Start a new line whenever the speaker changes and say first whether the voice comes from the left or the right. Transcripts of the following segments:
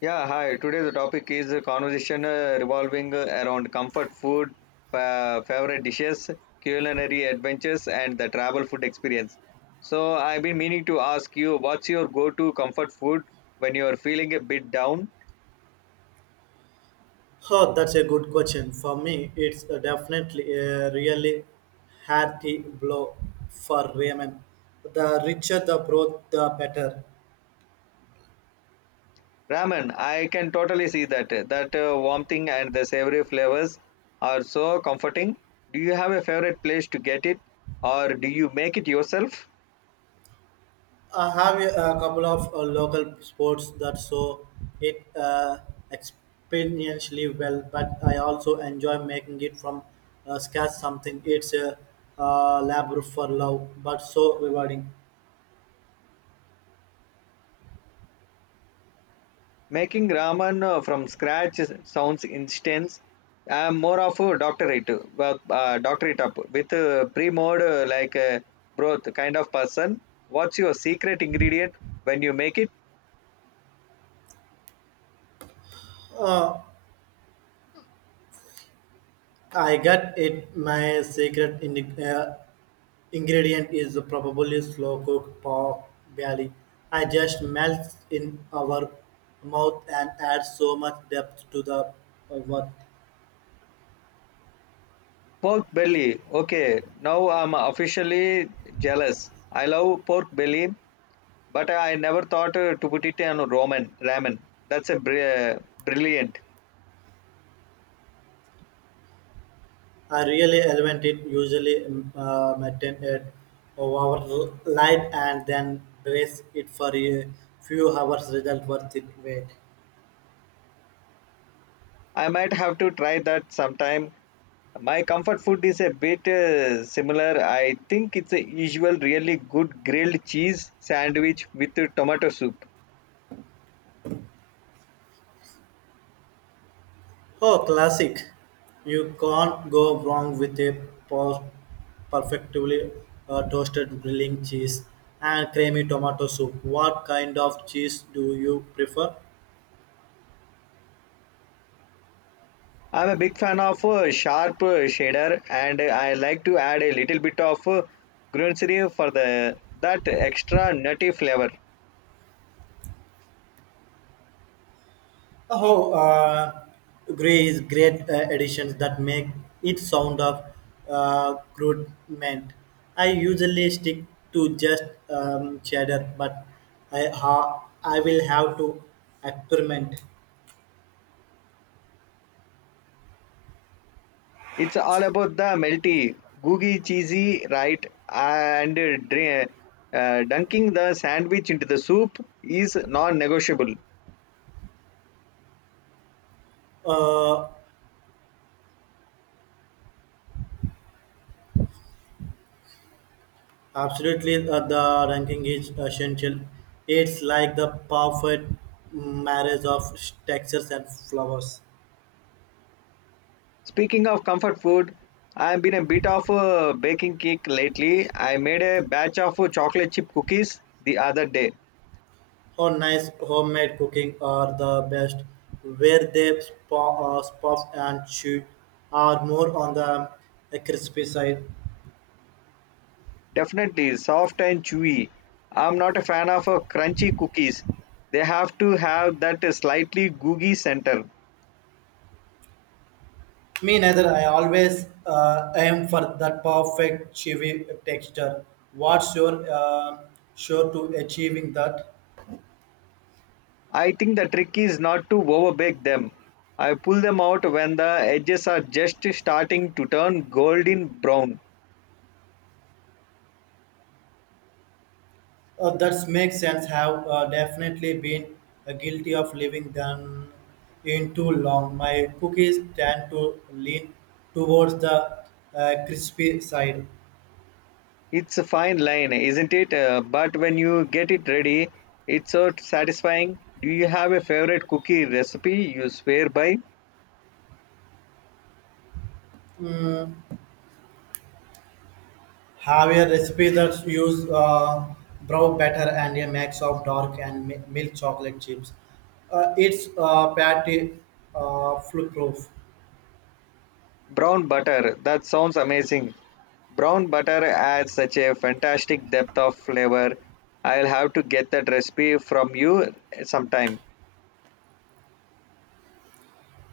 left: Yeah, hi. Today the topic is a conversation revolving around comfort food, favorite dishes, culinary adventures, and the travel food experience. So I've been meaning to ask you, what's your go-to comfort food when you're feeling a bit down?
right: Oh, that's a good question. For me, it's definitely a really hearty blow for Raymond. The richer the broth, the better.
left: Ramen. I can totally see that. That warmthing and the savory flavors are so comforting. Do you have a favorite place to get it, or do you make it yourself?
right: I have a couple of local sports that so it experientially well, but I also enjoy making it from scratch something. It's a labor for love, but so rewarding.
left: Making ramen from sounds intense. I'm more of a doctorate, doctorate up with a pre-mode like broth kind of person. What's your secret ingredient when you make it?
right: Uh, I get it my secret in uh, ingredient is probably slow cooked pork belly. I just melts in our mouth and adds so much depth to the what.
left: Pork belly. Okay, now I'm officially jealous. I love pork belly, but I never thought to put it on ramen. That's a brilliant.
right: I really elevate it, usually maintain it over light and then brace it for a few hours. Result worth it. Wait.
left: I might have to try that sometime. My comfort food is a bit similar. I think it's a usual really good grilled cheese sandwich with tomato soup.
right: Oh, classic. You can't go wrong with a per- perfectly toasted grilling cheese and creamy tomato soup. What kind of cheese do you prefer?
left: I'm a big fan of sharp cheddar, and I like to add a little bit of gruyere for the that extra nutty flavor.
right: Oh, gray is great additions that make it sound of crude meant. I usually stick to just cheddar, but I will have to experiment.
left: It's all about the melty, gooey, cheesy, right? And dunking the sandwich into the soup is non-negotiable.
right: Uh, Absolutely, the ranking is essential. It's like the perfect marriage of textures and flowers.
left: Speaking of comfort food, I've been a bit of a baking kick lately. I made a batch of chocolate chip cookies the other day.
right: Or nice homemade cooking are the best, where they puff and chew are more on the crispy side.
left: Definitely soft and chewy. I'm not a fan of crunchy cookies. They have to have that slightly gooey center.
right: Me neither. I always aim for that perfect chewy texture. What's your sure to achieving that?
left: I think the trick is not to overbake them. I pull them out when the edges are just starting to turn golden brown.
right: That makes sense. Have definitely been guilty of leaving them in too long. My cookies tend to lean towards the crispy side.
left: It's a fine line, isn't it? But when you get it ready, it's so satisfying. Do you have a favorite cookie recipe you swear by?
right: Mm, have a recipe that use brown batter and a mix of dark and milk chocolate chips. It's patty foolproof.
left: Brown butter. That sounds amazing. Brown butter adds such a fantastic depth of flavor. I'll have to get that recipe from you sometime.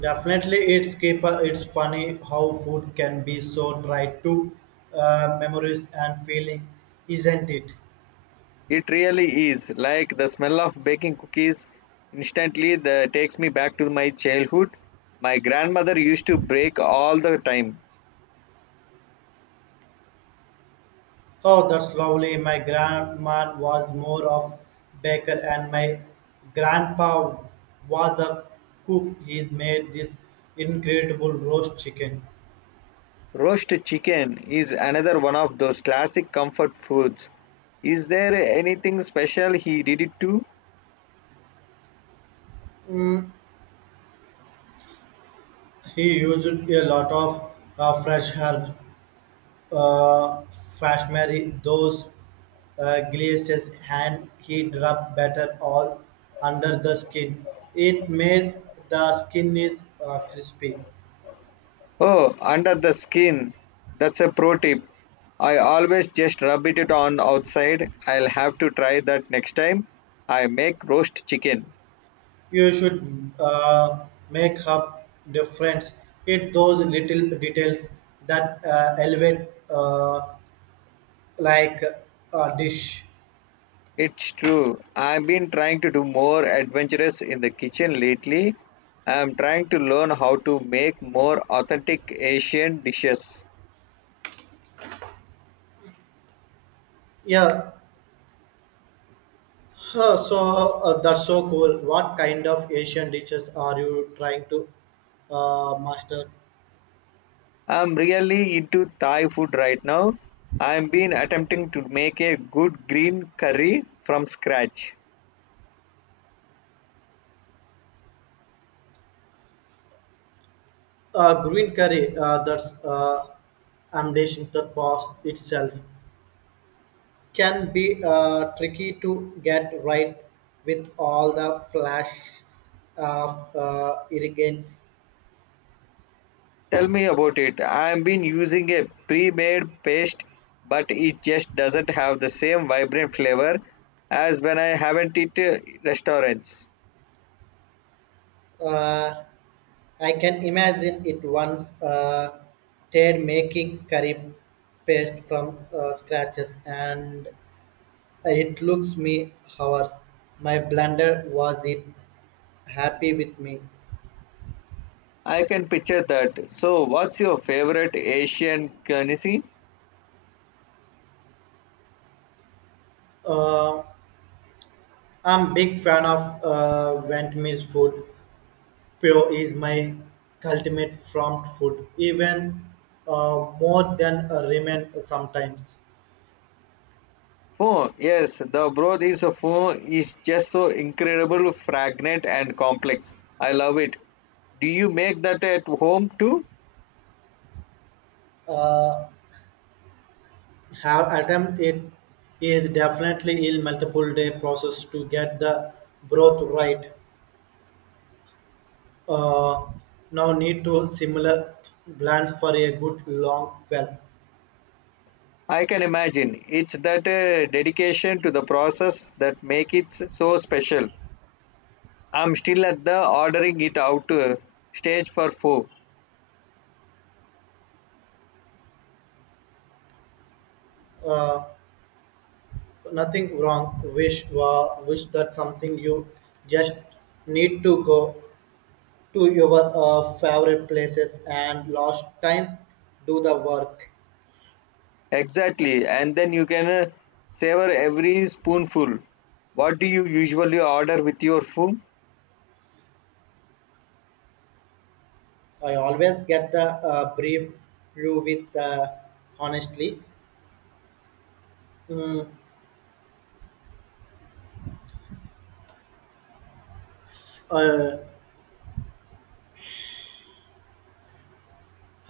right: Definitely, it's keeper. It's funny how food can be so tied to memories and feeling, isn't it?
left: It really is. Like the smell of baking cookies instantly the, takes me back to my childhood. My grandmother used to bake all the time.
right: Oh, that's lovely. My grandma was more of baker, and my grandpa was the cook. He made this incredible roast chicken.
left: Roast chicken is another one of those classic comfort foods. Is there anything special he did it to?
right: Mm, he used a lot of fresh herbs Fashmeri, those glaciers, and heat rub better all under the skin. It made the skin is crispy.
left: Oh, under the skin. That's a pro tip. I always just rub it on outside. I'll have to try that next time I make roast chicken.
right: You should make up difference. It those little details that elevate like a dish.
left: It's true. I've been trying to do more adventurous in the kitchen lately. I'm trying to learn how to make more authentic Asian dishes.
right: Yeah, that's so cool. What kind of Asian dishes are you trying to master?
left: I'm really into Thai food right now. I've been attempting to make a good green curry from scratch.
right: Green curry, that's ambition that past itself, can be tricky to get right with all the flash of irrigants.
left: Tell me about it. I've been using a pre-made paste, but it just doesn't have the same vibrant flavor as when I haven't it restaurants.
right: Uh, I can imagine it once Ted making curry paste from scratches, and it looks me hours. My blender was it happy with me.
left: I can picture that. So, what's your favorite Asian cuisine?
right: Uh, I'm big fan of Vietnamese food. Pho is my ultimate front food, even more than a ramen sometimes.
left: Phone, yes, the broth is a phone is just so incredible, fragrant and complex. I love it. Do you make that at home too?
right: Uh, have attempt it is definitely a multiple day process to get the broth right. Uh, Now need to similar blends for a good long well.
left: I can imagine. It's that dedication to the process that make it so special. I'm still at the ordering it out stage for four.
right: Uh, Nothing wrong. Wish that something you just need to go to your favorite places and last time do the work.
left: Exactly, and then you can savor every spoonful. What do you usually order with your food?
right: I always get the brief brew with the honestly mm, uh,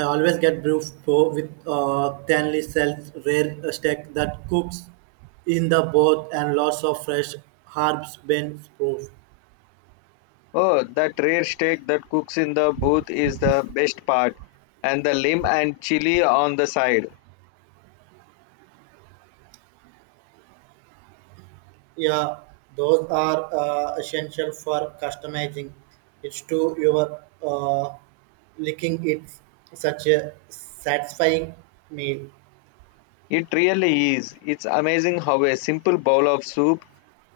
right: I always get brew for with thinly sells rare steak that cooks in the broth and lots of fresh herbs been proof.
left: Oh, that rare steak that cooks in the booth is the best part, and the lim and chili on the side.
right: Yeah, those are essential for customizing. It's to your uh, licking. It's such a satisfying meal.
left: It really is. It's amazing how a simple bowl of soup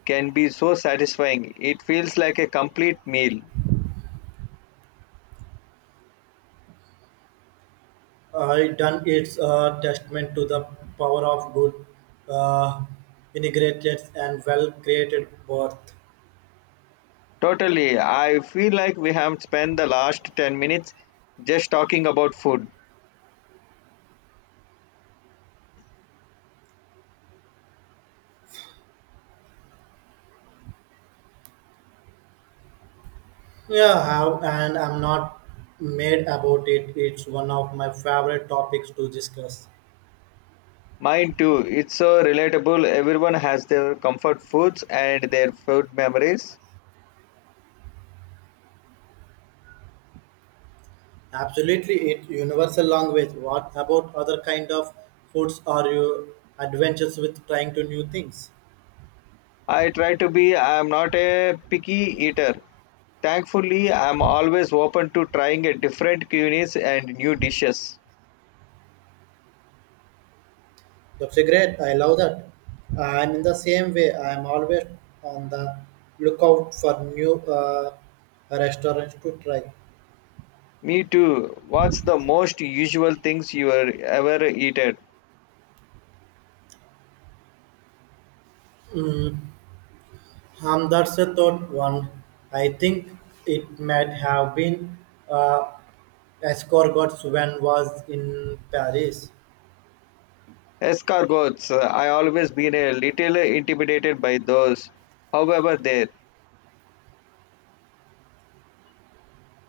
left: can be so satisfying. It feels like a complete meal.
right: I done it's a testament to the power of good, uh, integrated and well created birth.
left: Totally. I feel like we have spent the last 10 minutes just talking about food.
right: Yeah, how and I'm not mad about it. It's one of my favorite topics to discuss.
left: Mine too. It's so relatable. Everyone has their comfort foods and their food memories.
right: Absolutely, it universal language. What about other kind of foods are you adventures with trying to new things?
left: I try to be. I am not a picky eater, thankfully. I'm always open to trying a different cuisines and new dishes.
right: That's a great. I love that. I'm in the same way. I'm always on the lookout for new restaurants to try.
left: Me too. What's the most usual things you are ever eaten?
right: Mm, that's a thought one. I think it might have been uh, escargots when was in Paris.
left: Escargots. I always been a little intimidated by those. However, there.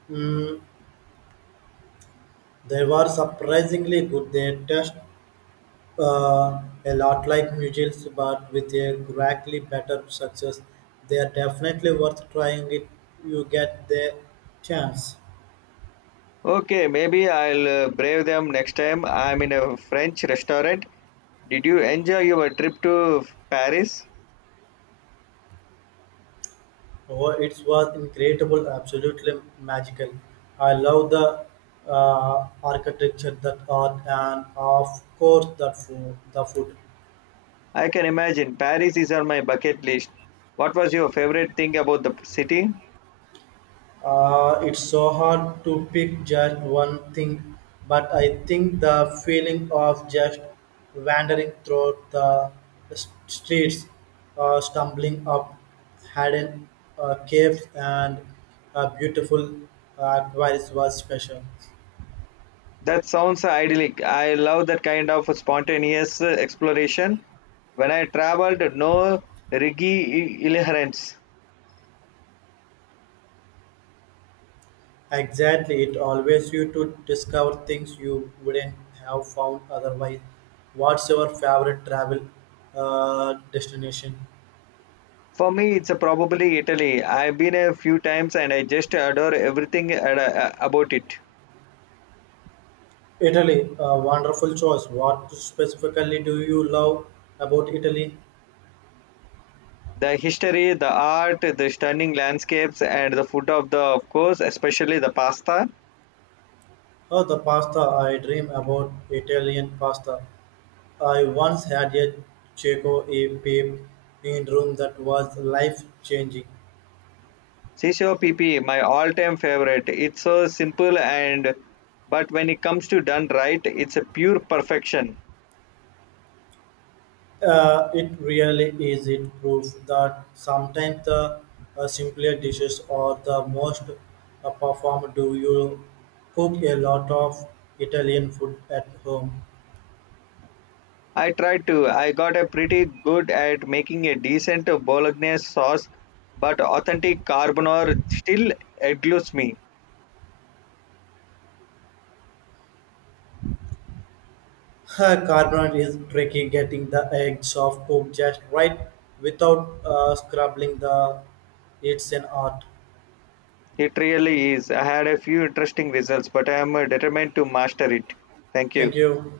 right: Mm, they were surprisingly good. They taste a lot like Mutuals, but with a greatly better success. They are definitely worth trying if you get the chance.
left: Okay, maybe I'll brave them next time I'm in a French restaurant. Did you enjoy your trip to Paris?
right: Oh, it was incredible, absolutely magical. I love the architecture, that art, and of course, that food, the food.
left: I can imagine Paris is on my bucket list. What was your favorite thing about the city?
right: It's so hard to pick just one thing, but I think the feeling of just wandering through the streets, stumbling up hidden caves and a beautiful aquarius was special.
left: That sounds idyllic. I love that kind of spontaneous exploration. When I traveled, no rigid adherence.
right: Exactly, it always you to discover things you wouldn't have found otherwise. What's your favorite travel destination?
left: For me, it's probably Italy. I've been a few times and I just adore everything about it.
right: Italy, a wonderful choice. What specifically do you love about Italy?
left: The history, the art, the stunning landscapes, and the food of the, of course, especially the pasta.
right: Oh, the pasta. I dream about Italian pasta. I once had a Checo a babe in room that was life changing.
left: Sisio PP, my all-time favorite. It's so simple and, but when it comes to done right, it's a pure perfection.
right: It really is. It proves that sometimes the simpler dishes are the most performed. Do you cook a lot of Italian food at home?
left: I tried to. I got a pretty good at making a decent bolognese sauce, but authentic carbonara still eludes me.
right: Carbonate is tricky, getting the edge of cook just right without scrubbing the. It's an art.
left: It really is. I had a few interesting results, but I am determined to master it. Thank you.
right: Thank you.